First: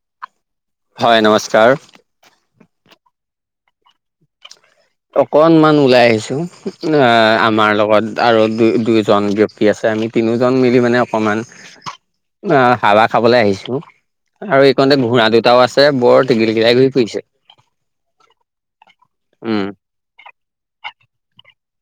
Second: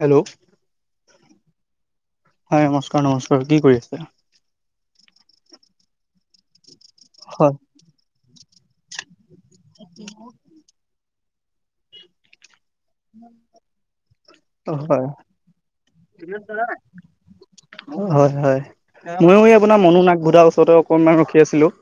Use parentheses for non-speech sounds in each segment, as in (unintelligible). Hello হয় নমস্কাৰ। হয় নমস্কাৰ, নমস্কাৰ কি কৰি আছে? অকনমান ওলাই আহিছো (unintelligible) হয় আমাৰ লগত আৰু দুই-দুইজন ব্যক- সি আছে আমি তিনিওঁজন মিলি মানে, অকমান (unintelligible) হাৱা খাবলে আহিছো। আৰু এইকণতে ঘোঁৰা দুটাও আছে বৰ টিঘলিঘিৰাই ঘূৰি ফুৰিছে। হয়, হয় ময়ো এ, উম আপোনাৰ মনো নাগভোধাৰ ওচৰতে অকনমান ৰখি আছিলোঁ।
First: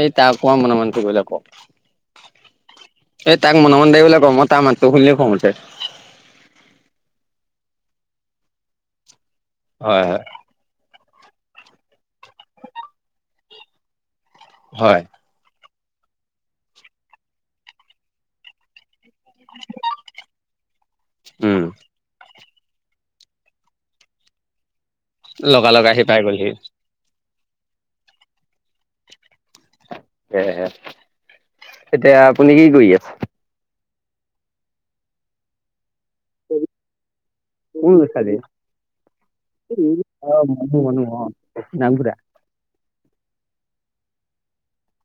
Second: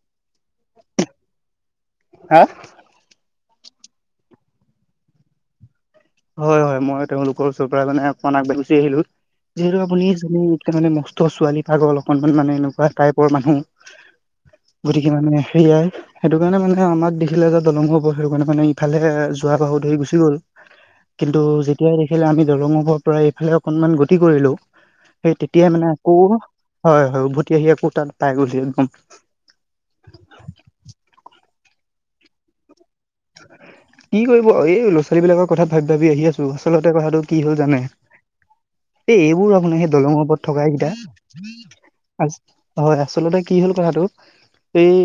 এই তাক অকমান মনে, মনে থাকিবলে ক'। হা? এই তাইক মনে, মনে থাকিবলে ক, ম, তাৰ মাতটো শুনিলে খং উঠে। হয, হয় মই তেওঁলোকৰ ওচৰৰ পৰা মানে অকমান আগবাঢ়ি গুচি আহিলো, যিহেতু হয় আপুনি হয় জানেই ত, ছোৱালী পাগল অকনমান মানে এনেকুৱা টাইপৰ মানুহ, হয় গতিকে মানে সেয়াই সেইটো কাৰণে মানে আমাক দেখিলে যে দলঙৰ ওপৰত, সেইটো কাৰণে মানে ইফালে যোৱা বাহু ধৰি গুচি গ'ল। কিন্তু উম যেতিয়াই দেখিলে আমি দৰঙৰ ওপৰৰ পৰা এইফালে অকনমান গতি কৰিলোঁ সেই তেতিয়াই লগালগ মানে আহি পাই আকৌ, গ'লহি হয় হয়, উভতি আহি আকৌ তাত পাই গ'ল হি। (unintelligible) সেইয়াহে, এতিয়া আপুনি কি কৰি আছে? কি কৰিব, এই লৰা-ছোৱালী বিলাকৰ কথা ভাবি, ভাবি আহি আছো, আচলতে কথাটো কি হ'ল জানে, কোন ল'ৰা ছোৱালী? এই এইবোৰ আপোনাৰ সেই দলঙৰ অ, ওপৰত থকা মানুহ কেইটা মানুহ অ, নাম ঘোঁৰা। আজ হয়, আচলতে কি হ'ল কথাটো এই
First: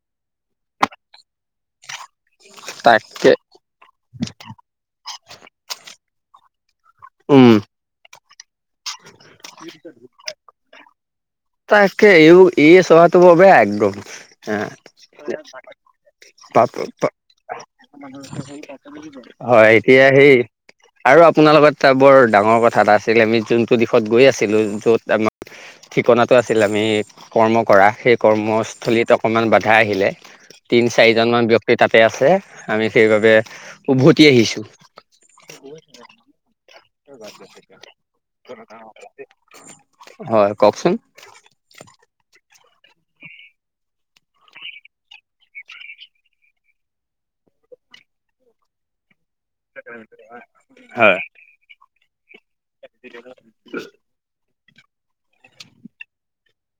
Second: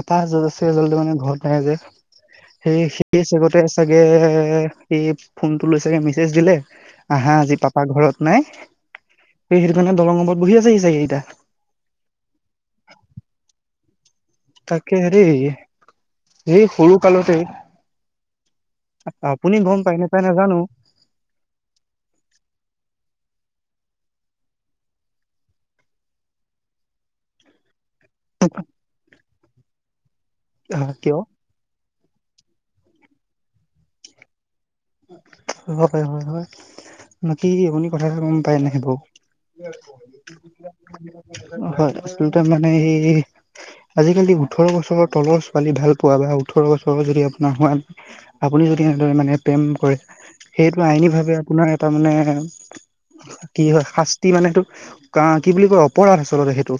আপা জলচে জলটো মানে ঘৰতে আহে যে সেই-সেই তাকে চাগতে চাগে এই ফোনটো লৈ চাগে মেছেজ দিলে আহা উম আজি পাপা ঘৰত নাই, এই সেইটো কাৰণে দলং ওপৰত বহি আছেহি চাগে এইকেইটা। তাকে, এই স্বভাৱটো বৰ বেয়া একদম হা। তাকে হেৰি এই সৰু কালতে (unintelligible) আপুনি হয় গম পাই এতিয়া নাপায় সেই নাজানো আৰু আপোনাৰ লগত এটা বৰ ডাঙৰ কথা এটা আছিলে, আমি যোনটো দিশত গৈ আছিলো য'ত আমাৰ ঠিকনাটো আছিল আমি কৰ্ম কৰা, সেই কৰ্মস্থলীত অকণমান বাধা আহিলে। আহ তিন কিয় চাৰিজন মান ব্যক্তি তাতে আছে, আমি সেইবাবে উভতি আহিছো। হব পাৰে হয় নহয়। বাকি আপুনি কথা এটা গম পায় নে বাৰু। হয় কওকচোন। হয়, আচলতে মানে এই আজিকালি ওঠৰ বছৰৰ তলৰ ছোৱালী ভাল পোৱা বা ওঠৰ বছৰ যদি আপোনাৰ হোৱা আপুনি যদি সেনেদৰে মানে প্ৰেম কৰে, সেইটো আইনী হয় ভাৱে আপোনাৰ এটা মানে কি হয়, শাস টি মানে সেইটো কি বুলি কয় অপৰাধ আচলতে সেইটো,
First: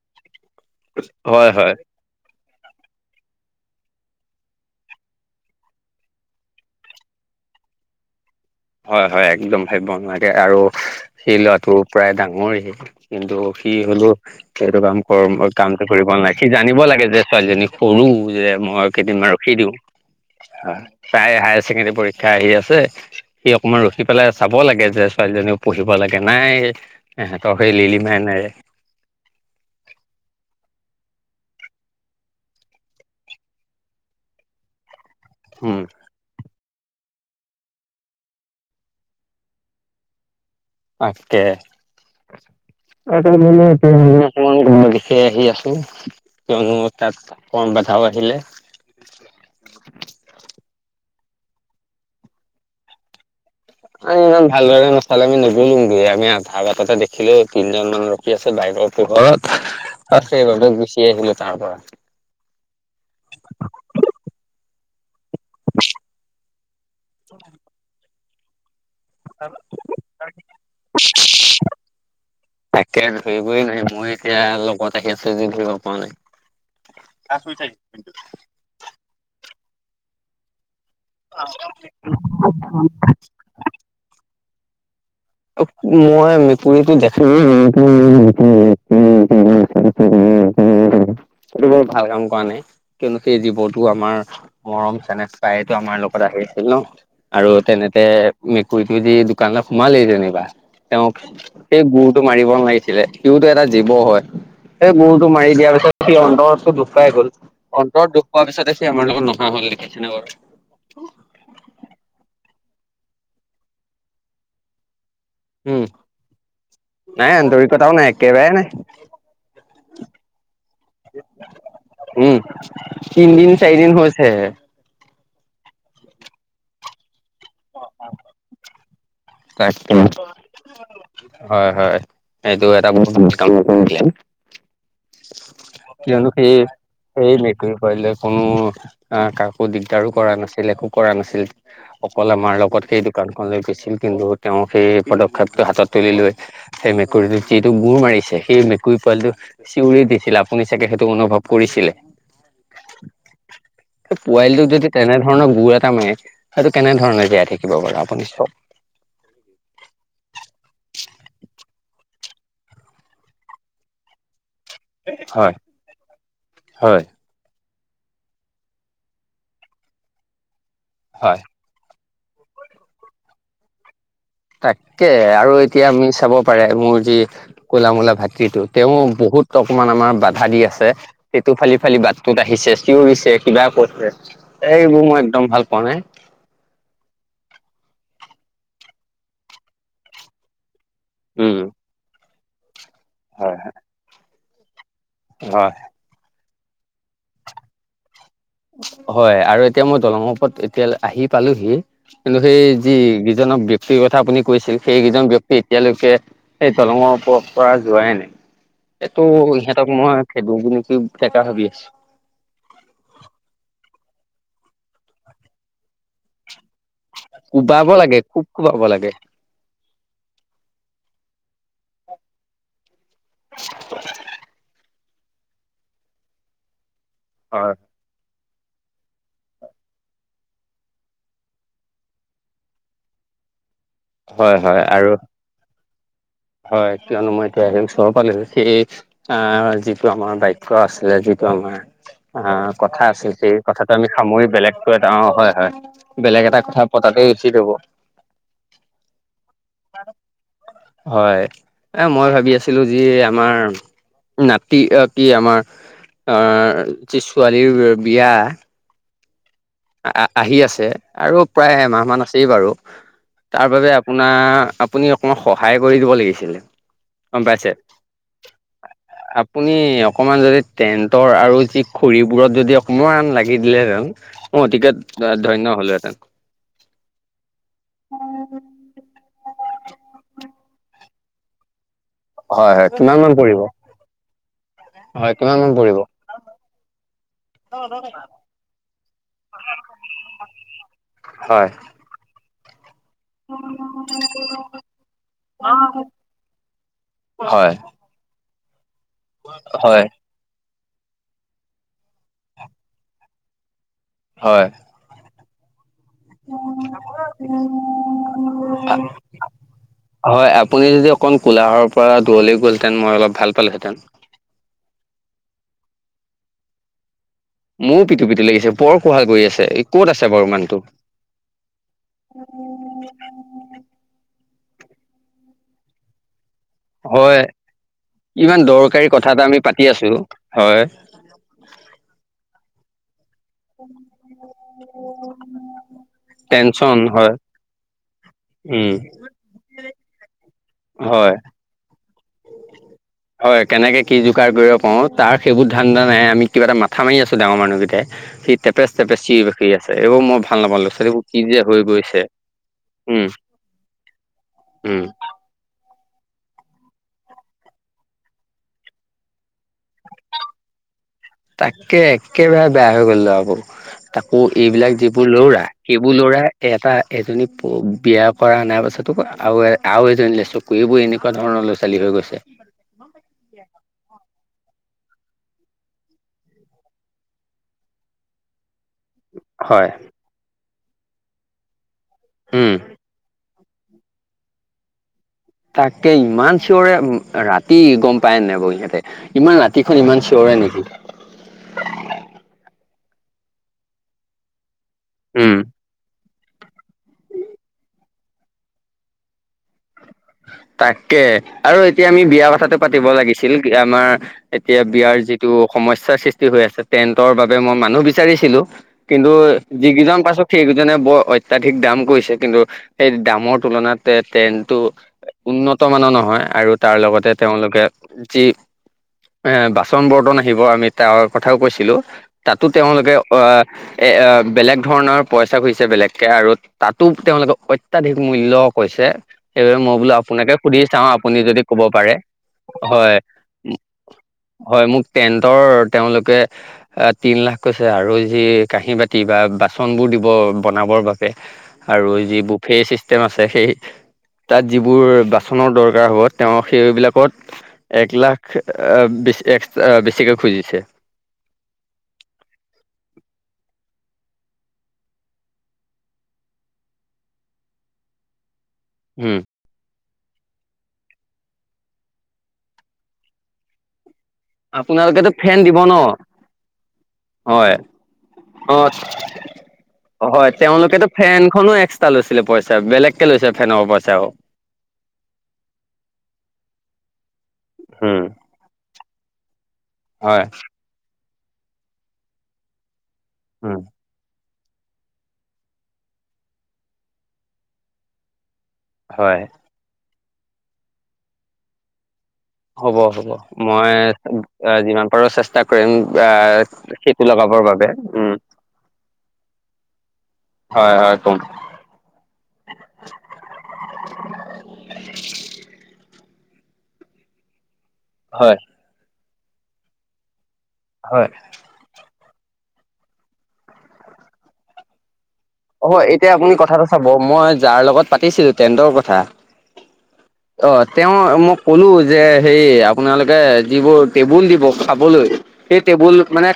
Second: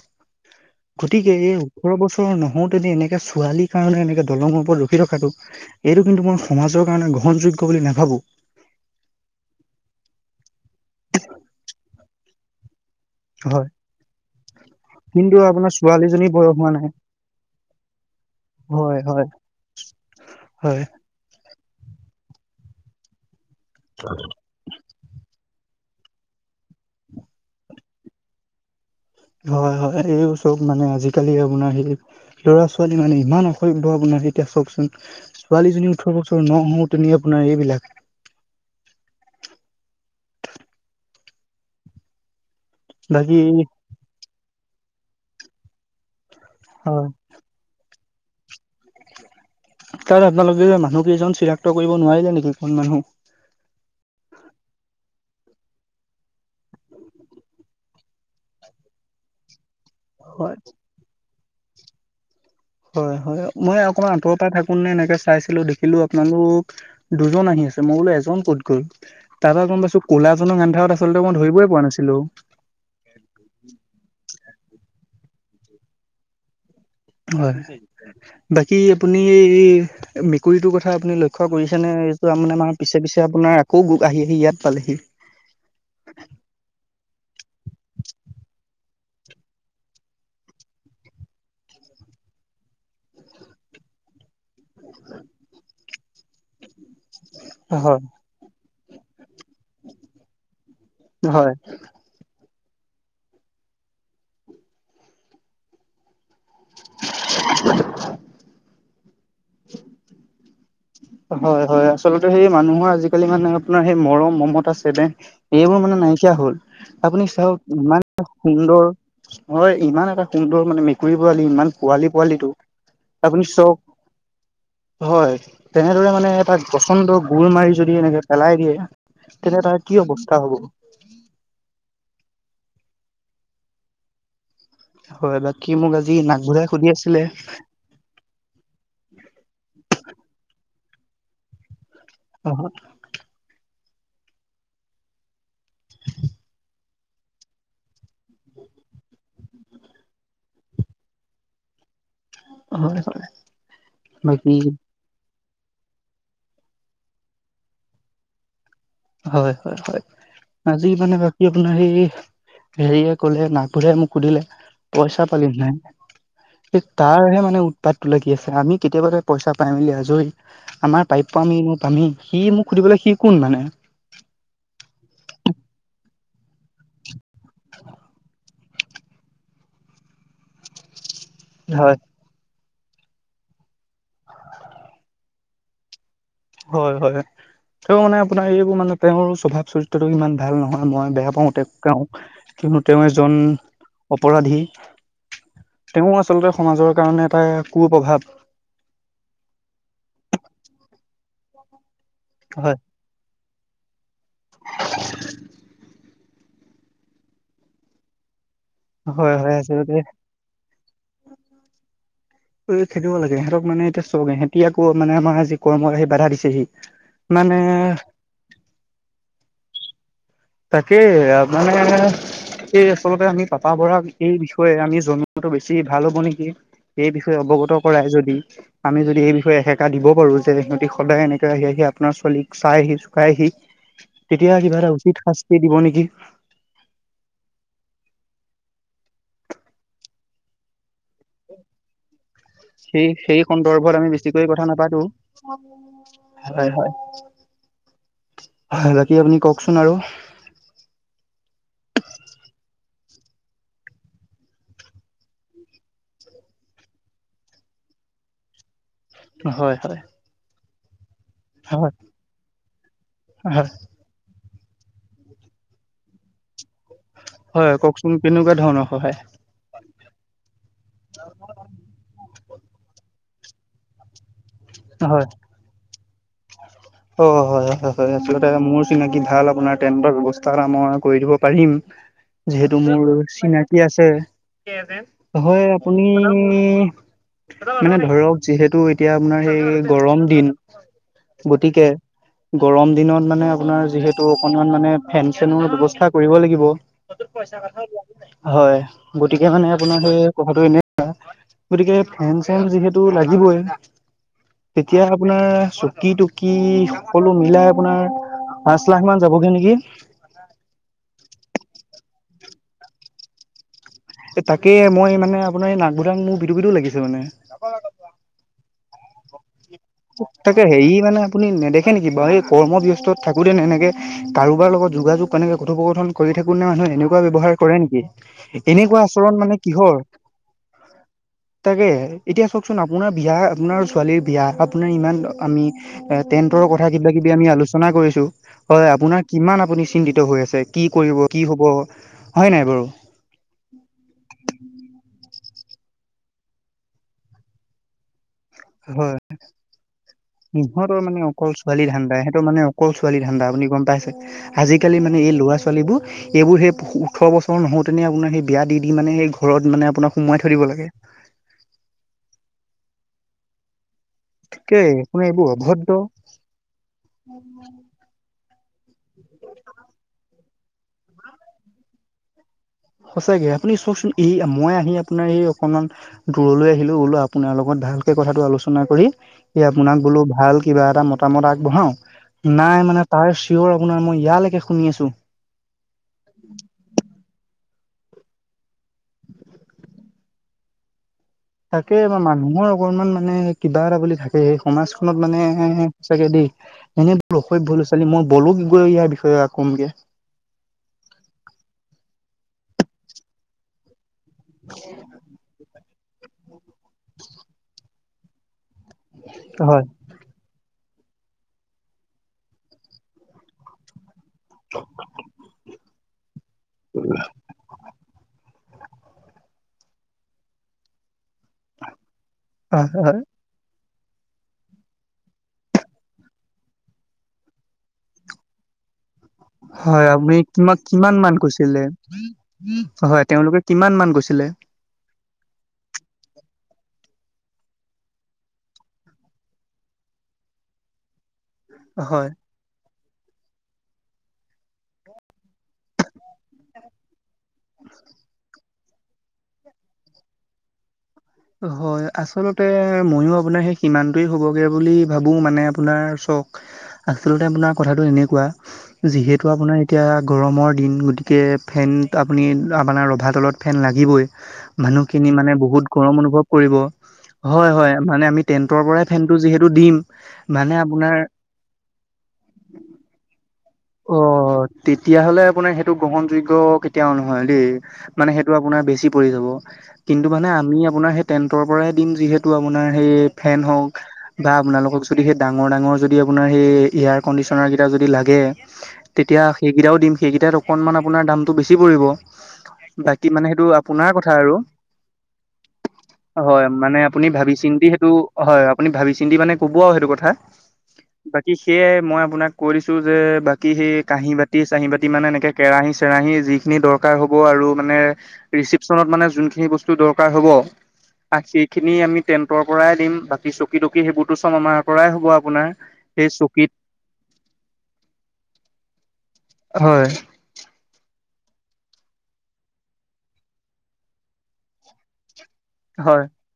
গতিকে হয় এই হয় ওঠৰ বছৰ (unintelligible) নহওতে এনেকে ছোৱালীৰ কাৰণে এনেকে দলঙৰ ওপৰত ৰখি ৰখাটো এইটো কিন্তু মই সমাজৰ কাৰণে গ্ৰহণযোগ্য বুলি নাভাবোঁ। হয় হয়, একদম ভাবিব নোৱাৰি আৰু সেই ল'ৰাটো প্ৰায় ডাঙৰেই কিন্তু হয় সি হ'লো সেইটো কাম কৰ কিন্তু মই আপোনাৰ কামটো কৰিব ছোৱালীজনী নালাগে সি বয়স হোৱা জানিব নাই লাগে যে ছোৱালীজনী সৰু যে মই হয় কেইদিন হয় বাৰু ৰখি দিওঁ। হয়। তাইৰ হায়াৰ ছেকেণ্ডেৰী পৰীক্ষা আহি আছে, সি অকনমান ৰখি পেলাই চাব কব লাগে যে ছোৱালীজনীও পঢ়িব লাগে নাই এহঁতৰ সেই লিলিমাই নেৰে। হয় হয়, এই চব মানে আজিকালি আপোনাৰ সেই ল'ৰা ছোৱালী মানে ইমান অসভ্য আপোনাৰ এতিয়া চকচোন উম ছোৱালীজনী ওঠৰ বছৰ নহওঁতে আপোনাৰ এইবিলাক তাকে, (unintelligible) বাকী (unintelligible) দিশে আহি আছোঁ, কিয়নো হয় তাত অকমান বাধাও আহিলে। তাত আপোনালোকে যে মানুহ কেইজন চিনাক্ত কৰিব নোৱাৰিলে নেকি কোন মানুহ? আহ, ইমান ভালদৰে নাচালে আমি নগলো, আমি আধা বাটতে দেখিলো তিনজন মানক কি আছে বাইকৰ পোহৰত আৰু হয় সেইবাবে গুচি আহিলো তাৰ পৰা। হয় হয়, মই অকণমান আঁতৰৰ পৰা থাকো নে এনেকে চাইছিলো দেখিলো আপোনালোক দুজন আহি আছে মই বোলো এজন ক'ত গ'ল, তাৰ পৰা গম পাইছো ক'লা জনক আন্ধাৰত আচলতে মই ধৰিবই পৰা নাছিলো। তাকে ধৰিবই নোৱাৰি মই এতিয়া লগত আহি আছো যদি ধৰিব পৰা নাই। হয়, বাকী আপুনি মেকুৰীটোৰ কথা আপুনি লক্ষ্য কৰিছেনে এইটো মানে আমাৰ পিছে পিছে আপোনাৰ আকৌ আহি আহি ইয়াত পালেহি। মই মেকুৰীটো দেখি। (unintelligible) (unintelligible) ভাল কাম কৰা নাই কিয়নো সেই জীৱটো আমাৰ মৰম চেনেহ চায়েটো আমাৰ লগত আহি আছিল ন। আৰু হয়, তেনেতে মেকুৰীটো যি দোকানত সোমালেই যেনিবা তেওঁক হয়, তেওঁ গোৰটো মাৰিব নালাগিছিলে। সিওতো এটা জীৱ হয়। সে গোৰটো মাৰি দিয়া পিছত সি অন্তৰতটো দুখ পাই গল। অন্তৰত দুখ পোৱাৰ পিছতে সি আমাৰ লগত নোহোৱা হ'ল দেখিছেনে বাৰু। হয়, হয়। আচলতে সেই মানুহৰ আজি-কালি মানে আপোনাৰ সেই মৰম, মমতা, চেনেহ এইবোৰ উম, মানে নাইকিয়া হ'ল। আপুনি নাই চাওঁক আন্তৰিকতাও ইমান নাই (unintelligible) একেবাৰে নাই সুন্দৰ হয়, ইমান এটা সুন্দৰ মানে মে কুৰী পোৱালি ইমান পোৱালি উম, পোৱালিটো, আপুনি তিনদিন চক চাৰিদিন হৈছেহে। হয়, তেনেদৰে মানে তাক পচন্দ গুৰ মাৰি যদি এনেকে পেলাই দিয়ে তেন্তে তাৰ তাকে কি অৱস্থা হ'ব? হয়, হয়। এইটো এটা (unintelligible) হয়, বাকী মোক আজি নাক বুঢ়াই সুধি আছিলে। পাৰিলে ফনত কা-কাকো দিগদাৰো কৰা নাছিল, একো কৰা নাছিল। অকল আমাৰ হয়, লগত সেই দোকানখনলে গৈছিল, কিন্তু তেওঁ সেই পদক্ষেপটো হাতত তুলি লৈ সেই মেকুৰীটোক যিটো গোৰ মাৰিছে, সেই মেকুৰী পোৱালীটো চিঞৰি দিছিল। আ পুনি চাগে সেইটো অনুভৱ কৰিছিলে? হয়, হয়, বাকী পোৱালিটোক যদি তেনে ধৰণৰ গোৰ এটা মাৰে সেইটো কেনেধৰণে জীয়াই থাকিব বাৰু আপুনি চওক। হয়, হয়, হয়। আজি মানে বাকী আপোনাৰ সেই হেৰিয়ে ক'লে নাক পূজাৰীয়ে মোক সুধিলে পইচা পালি হয় নাই? হে হয় তাৰহে মানে উৎ উৎপাতটো লাগি আছে। আমি কেতিয়াবাতে পইচা পাই মেলি আজৰি। আমাৰ হয়। প্ৰাপ্য আমি মই পামেই। সি মোক সুধিবলে সি কোন মানে? তাকে আৰু এতিয়া আমি চাব পাৰে মোৰ যি কোলা মোলা ভাতৃটো, তেওঁ বহুত অকমান আমাৰ বাধা দি আছে। টেটু ফালি হয় ফালি বাটটোত আহিছে, চিঞৰিছে, কিবা ক-ৰে। এ এইবোৰ মই একদম ভাল পোৱা নাই। হয়, হয়। তেওঁ মানে আপোনাৰ এইবোৰ মানে তেওঁৰ স্বভাৱ চৰিত্ৰটো ইমান ভাল নহয়। মই বে বেয়া পাওঁ উম। তেওঁক, তেওঁক। কিন্তু তেওঁ এজন হয় অপৰাধী। হয়। তেওঁ আচলতে সমাজৰ কাৰণে এটা কুপ্ৰভাৱ হয় আৰু এতিয়া মই দলংৰ ওপৰত এতিয়া লে আহি পালোহি, কিন্তু সেই হয় যি গি যিজনক ব্যক্তি কথা আপুনি কৈছিল, সেইকেইজন ব্যক্তি এতিয়ালৈকে সেই দলঙৰ ওপৰৰ পৰা যোৱাই নাই। এইটো হয় হয় আচলতে ইহঁতক মই খেদোকে নেকি ফেকা ভাবি আছোঁ। ঐ খেদিব লাগে। ইহঁতক মানে এতিয়া চব এহেতি আকৌ মানে আমাৰ আজি কৰ্মত আহি বাধা দিছেহি। মানে কোবাব লাগে, খুব কোবাব লাগে। তাকে আ মানে এই আচলতে আমি পাপা বৰাক এই বিষয়ে আমি জনো (inaudible) ৱাটো বেছি ভাল হ'ব নেকি? এই বিষ তে অৱগত হয় কৰা‌ই যদি আমি যদি এই বিষয়ে এসেকা দিব পাৰোঁ যে সিহঁতি সদায় এনেকৈ আহি আহি আপোনাৰ ছোৱালীক চাইহি, জোকাইহি। তেতিয়া হয় কিবা হয় এটা আৰু উচিত শাস্তি দিব নেকি? হয়, কিয়নো মই এতিয়া আহি ওচৰ পালোহি, ঠিক আ যিটো আমাৰ বাইক ক আছিলে যিটো আমাৰ আ কথা সেই আছিল সেই সন্দৰ্ভত কথাটো আমি বেছিকৈ সামৰি কথা বেলেগতো নাপাতো। এটা, অ' হয়, হয়। বেলেগ এটা হয় কথা হয় পতাটোৱে ওঠিক হ'ব। হয়, বাকী আপুনি কওঁকচোন আৰু। হয়, এ মই ভাবি আছিলো যি আমাৰ নাতি আতি আমাৰ, অঁহ যি ছোৱালীৰ বিয়া হয় হয়। আ আহি আছে আৰু হয় প্ৰায় এমাহ মান আছেই বাৰু তাৰ হয় বাবে আপোনা আপুনি অকণমান সহায় কৰি দিব লাগিছিলে। গম পাইছে হয় কওঁকচোন, কেনেকুৱা ধৰণৰ সহায়। আপুনি অকমান যদি টেন্টৰ আৰু যি খৰিবোৰত যদি অকমান লাগি দিলে হেতেন। মই অতিকে ধন্য হলোহেঁতেন। অহ হয় হয়, সেইটো এটা মোৰ চিনাকি ভাল আপোনাৰ টেণ্টৰ ব্যৱস্থা এটা মই কৰি দিব পাৰিম। হয় যিহেতু হয় মোৰ কিমান মান পৰিব চিনাকি আছে, হয় কিমান নহয় মান পৰিব আপুনি হেল্ল মানে ধৰক যিহেতু এতিয়া আপোনাৰ সেই গৰম দিন, হয় গতিকে গৰম দিনত, মানে আপোনাৰ যিহেতু অকনমান ফেন চেনৰ ব্যৱস্থা কৰিব লাগিব, এইতো পইচা হয় কথা দিয়া। হয়, গতিকে মানে আপোনাৰ হয় সেই কথাটো এনেকোৱা, গতিকে ফেন চেন যিহেতু লাগিবই। হয়। তেতিয়া আপোনাৰ চকীটোক কি সকলো মিলাই আপোনাৰ পাঁচ লাখ মান যাবগে নেকি? হয় আপুনি যদি অকণ কোলাহৰ পৰা দূৰলৈ গ'ল হেঁতেন মই অলপ ভাল পালোঁ হেঁতেন। এ তাকে মই মানে আপোনাৰ এই নাকবুধাক মোৰ পিতো পিতো লাগিছে মানে। মোৰ পিতো পিতো লাগিছে। বৰ কোহাল কৰি আছে ক'ত আছে বাৰু তাকে মানুহটো হেৰি মানে আপুনি নেদেখে নেকি বাৰু এই কৰ্মব্যস্ত থাকোঁতে নে এনেকে, কাৰোবাৰ লগত যোগাযোগ কেনেকে কথোপকথন কৰি থাকোতে মানুহে এনেকুৱা হয় ব্যৱহাৰ কৰে নেকি, ইমান এনেকুৱা দৰকাৰী কথা আচৰণ এটা আমি মানে পাতি কিহৰ? আছো হয় তাকে, এতিয়া চওকচোন আপোনাৰ বিয়া আপোনাৰ ছোৱালীৰ বিয়া, আপোনাৰ ইমান আমি টেন্টৰ কথা টেনচন কিবা হয় কিবি আমি আলোচনা কৰিছোঁ। হয় উম। আপোনাৰ কিমান আপুনি চিন্তিত হৈ আছে কি কৰিব হয় কি হ'ব হয় নাই বাৰু? হয় কেনেকে কি যোগাৰ কৰিব পাৰোঁ তাৰ সেইবোৰ ধান্দা নাই আমি কিবা এটা মাথা মাৰি আছো ডাঙৰ মানুহকেটাই। হয়, এইবোৰ মই ভাল নাপাওঁ ল'ৰা সিহঁতৰ মানে ছোৱালীবোৰ কি অকল যে হৈ ছোৱালী ধান্দা গৈছে এঁহেতৰ মানে অকল ছোৱালী উম ধান্দা আপুনি গম পাইছে, আজিকালি উম মানে এই ল'ৰা ছোৱালীবোৰ এইবোৰ সেই ওঁঠৰ বছৰ নহওঁতেনে আপোনাৰ সেই বিয়া দি দি মানে সেই ঘৰত মানে আপোনাক সোমাই থৈ দিব লাগে। তাকে একে বাৰে বেয়া হৈ গ'ল দে আকৌ। তাকৌ তাকে এইবিলাক আপোনাৰ যিবোৰ এইবোৰ ল'ৰা, অভদ্ৰ সেইবোৰ লৰা এটা এজনী বিয়া কৰা আনাৰ পাছত তোক আৰু এ আৰু এজনী লে চকু এইবোৰ এনেকুৱা ধৰণৰ লৰা ছোৱালী হৈ গৈছে। সঁচাকে আপুনি চওকচোন এই মই আহি আপোনাৰ এই অকণমান দূৰলৈ আহিলোঁ বোলো আপোনাৰ লগত ভালকে কথাটো আলোচনা কৰি এই হয় আপোনাক বোলো ভাল কিবা এটা মতামত আগবঢ়াও, উম নাই মানে তাৰ চিঞৰ আপোনাৰ মই ইয়ালেকে শুনি আছোঁ। তাকে ইমান চিঞৰে ৰাতি গম পায় নে নাই বাৰু ইহতে? ইমান ৰাতিখন ইমান চিঞৰে নেকি? তাকে বা মানুহৰ অকনমান মানে কিবা এটা বুলি থাকে, সেই সমাজখনত মানে উম সঁচাকে দেই এনেই অশভ্য লৰা ছোৱালী মই বলোত গৈ ইয়াৰ বিষয়ে কমগে। তাকে আৰু এতিয়া আমি বিয়া কথাটো পাতিব লাগিছিল কী আমাৰ এতিয়া বিয়াৰ যিটো সমস্যাৰ সৃষ্টি হৈ আছে, টেন্টৰ বাবে মই মানুহ বিচাৰিছিলোঁ। কিন্তু হয় যিকিজন পাইছোঁ সেইকেইজনে বৰ অত্যাধিক দাম কৈছে কিন্তু সেই দামৰ তুলনাত। টে টেণ্টো উন্নত মানৰ নহয়, আৰু তাৰ লগতে তেওঁলোকে যি এ বাচন-বৰ্তন আহিব আমি তাৰ কথাও কৈছিলো। তাতো হয় তেওঁলোকে হয় এ বেলেগ ধৰণৰ পইচা খুজিছে বেলেগকে আৰু তাতো তেওঁলোকে অত্যাধিক মূল্য কৈছে। মই হয় বোলো আপুনি আপোনাকে কিমান সুধি চাওঁ, কিমান মান আপুনি যদি কৈছিলে? ক'ব পাৰে। হয়, তেওঁলোকে কিমান মান কৈছিলে? হয় মোক টেন্টৰ তেওঁলোকে অ', তিন লাখ কৈছে আৰু যি কাঁহী বাতি বা বাচন বোৰ দিব বনাবৰ বাব বে আৰু হয়। যি বুফে ছিষ্টেম আছে, সেই তাত যিবোৰ বাচনৰ দৰকাৰ হ'ব, তেওঁ সেইবিলাকত এক লাখ অ', বিছ এক্স বেছিকে খুজিছে। হয়। আচলতে ময়ো আপোনাৰ সেই সিমানটোৱেই হ'ব গে বুলি ভাবো। মানে আপোনাৰ চক আচলতে আপোনাৰ কথাটো এনেকুৱা। উম যিহেতু আপোনাৰ এতিয়া গৰমৰ দিন, গতিকে ফেন আপুনি আপোনাৰ ৰভাতলত ফেন লাগিবই। আপোনালোকেতো মানুহখিনি মানে ফেন দিব বহুত ন গৰম অনুভৱ কৰিব। হয়, হয় মানে আমি টেণ্টৰ অ' পৰাই ফেনটো যিহেতু দিম। মানে আপোনাৰ খনো এক্সট্ৰা লৈছিলে পইচা, বেলেগ কে লৈছে ফেনৰও প অ', তেতিয়াহ'লে আপোনাৰ সেইটো গ্ৰহণযোগ্য কেতিয়াও নহয় দেই। মানে সেই টো আপোনাৰ বেছি পৰি যাব। কিন্তু হয় মানে আমি আপোনাৰ সেই টেন্টৰ পৰাই দিম যিহেতু আপোনাৰ সেই ফেন হওঁক বা আপোনালোকক যদি সেই ডাঙৰ ডাঙৰ যদি আপোনাৰ সেই এয়াৰ কণ্ডিশ্যনাৰ কেইটা যদি লাগে হয় তেতিয়া সেইকেইটাওঁ দিম, সেইকেইটাত অকনমান আপোনাৰ দামটো বেছি পৰিব। হ'ব, বাকী হ'ব মানে সেইটো মই আপোনাৰ কথা আৰু যিমান পাৰো চেষ্টা কৰিম। হয় মানে আহ আপুনি ভাবি লগাবৰ চিন্তি বাবে সেইটো উম হয়, আপুনি ভাবি চিন্তি মানে ক'ব আৰু সেইটো কথা। হয়, হয় ক'ম। ইয়ে মই আপোনাক কৈ দিছোঁ যে বাক কী সেই কাঁহী বাতি চাহি বাতি মানে এনেকে কেৰাহী চেৰাহী যিখিনি দৰকাৰ হ'ব আৰু মানে হয় ৰিচিপচনত মানে যোনখিনি বস্তু দৰকাৰ হ'ব। হয় আ' সেই খিনি আমি টেণ্টৰ পৰাই দিম, বাকী চকী তকী সেইবোৰটো চব আমাৰ পৰাই হ'ব আপোনাৰ। অ সে এতিয়া আপুনি চকীত কথাটো চাব মই যাৰ লগত পাতিছিলোঁ টেণ্টৰ কথা হয়। অ', তেওঁ মই কলো যে হে আপোনালোকে যিবোৰ টেবুল দিব খাবলৈ সেই টেবুল হয় মানে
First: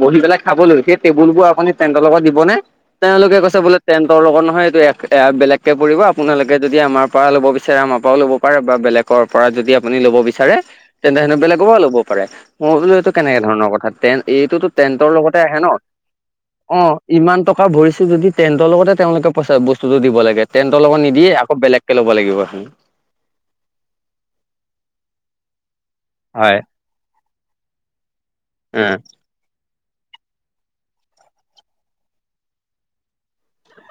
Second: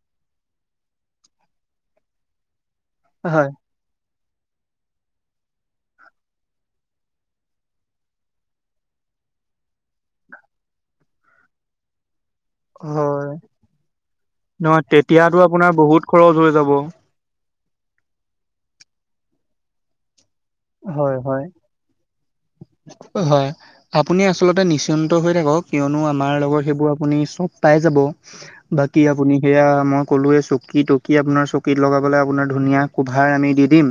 বহি পেলাই খাব লৈ সেই টেবুল বোৰ আপুনি টেন্টৰৰ লগত দিবনে? তেওঁলোকে হয় কৈছে বোলে টেন্টৰ লগত নহয় এইটো বেলেগকে পৰিব, আপোনালোকে যদি আমাৰ পৰা ল'ব বিচাৰে আমাৰ পৰাও ল'ব পাৰে বা বেলেগ গৰ পৰা যদি আপুনি ল'ব বিচাৰে তেন্তে হেনো বেলেগৰ পৰা ল'ব পাৰে। মই বোলো এইটো হয় কেনেকে ধৰণৰ কথা? এইটোতো নহয় টেন্টৰ তেতিয়াতো লগতে আহে ন আপোনাৰ বহুত খৰচ হৈ যাব অ'। ইমান টকা ভৰিছো যদি টেণ্টৰ লগতে তেওঁলোকে পইচা বস্তুতটো দিব লাগে। টেণ্টৰ লগত হয় নিদিয় হয় আকৌ বেলেগকে ল'ব লাগিব হেনো। হয়। আপুনি আচলতে নিশ্চিন্ত হৈ থাকক, কিয়নো আমাৰ হয়। লগত সেইবোৰ আপুনি চব পাই যাব। অ বাকী আপুনি সেইয়া আমাক ক'লোৱেই চকী টকী আপোনাৰ, চকীত লগাবলৈ আপোনাৰ ধুনীয়া ক'ভাৰ আনি দি দিম।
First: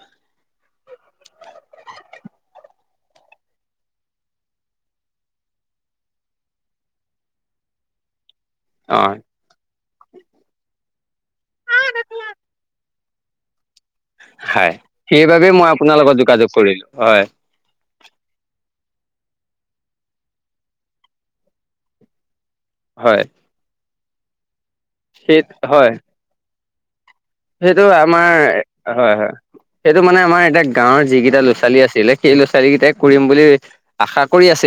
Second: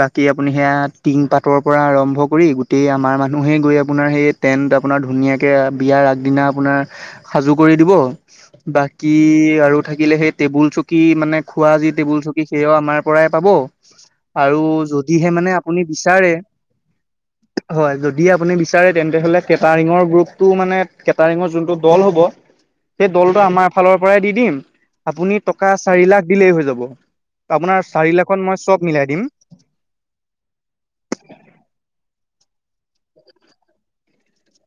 বাকী আপুনি সেইয়াত টিং পাতৰ পৰা আৰম্ভ কৰি গোটেই আমাৰ মানুহে গৈ আপোনাৰ সেই টেণ্ট আপোনাৰ ধুনীয়াকে। বিয়াৰ আগদিনা আপোনাৰ সাজু কৰি দিব বাকি অ', আৰু থাকিলে সেই টেবুল চকী মানে খোৱা যি টেবুল চকী সেয়াও আমাৰ পৰাই পাব। আৰু হয় যদিহে সেইবাবে মানে মই আপুনি আপোনাৰ লগত বিচাৰে যোগাযোগ কৰিলোঁ হয়। হয় যদি আপুনি বিচাৰে তেন্তে হ'লে কেটাৰিঙৰ গ্ৰুপটো মানে কেটাৰিঙৰ যোনটো দল হ'ব। সেই হয়, দলটো আমাৰ ফালৰ পৰাই দি দিম আপুনি সেই টকা হয়, চাৰি লাখ দিলেই হৈ যাব। আপোনাৰ সেইটো চাৰি আমাৰ লাখত মই চব মিলাই হয় দিম হয়। সেইটো মানে আমাৰ এটা গাঁৱৰ যি কেইটা ল'ৰাছোৱালী আছিলে সেই ল'ৰাছোৱালী কেইটাই। কৰিম বুলি আশা কৰি আছে।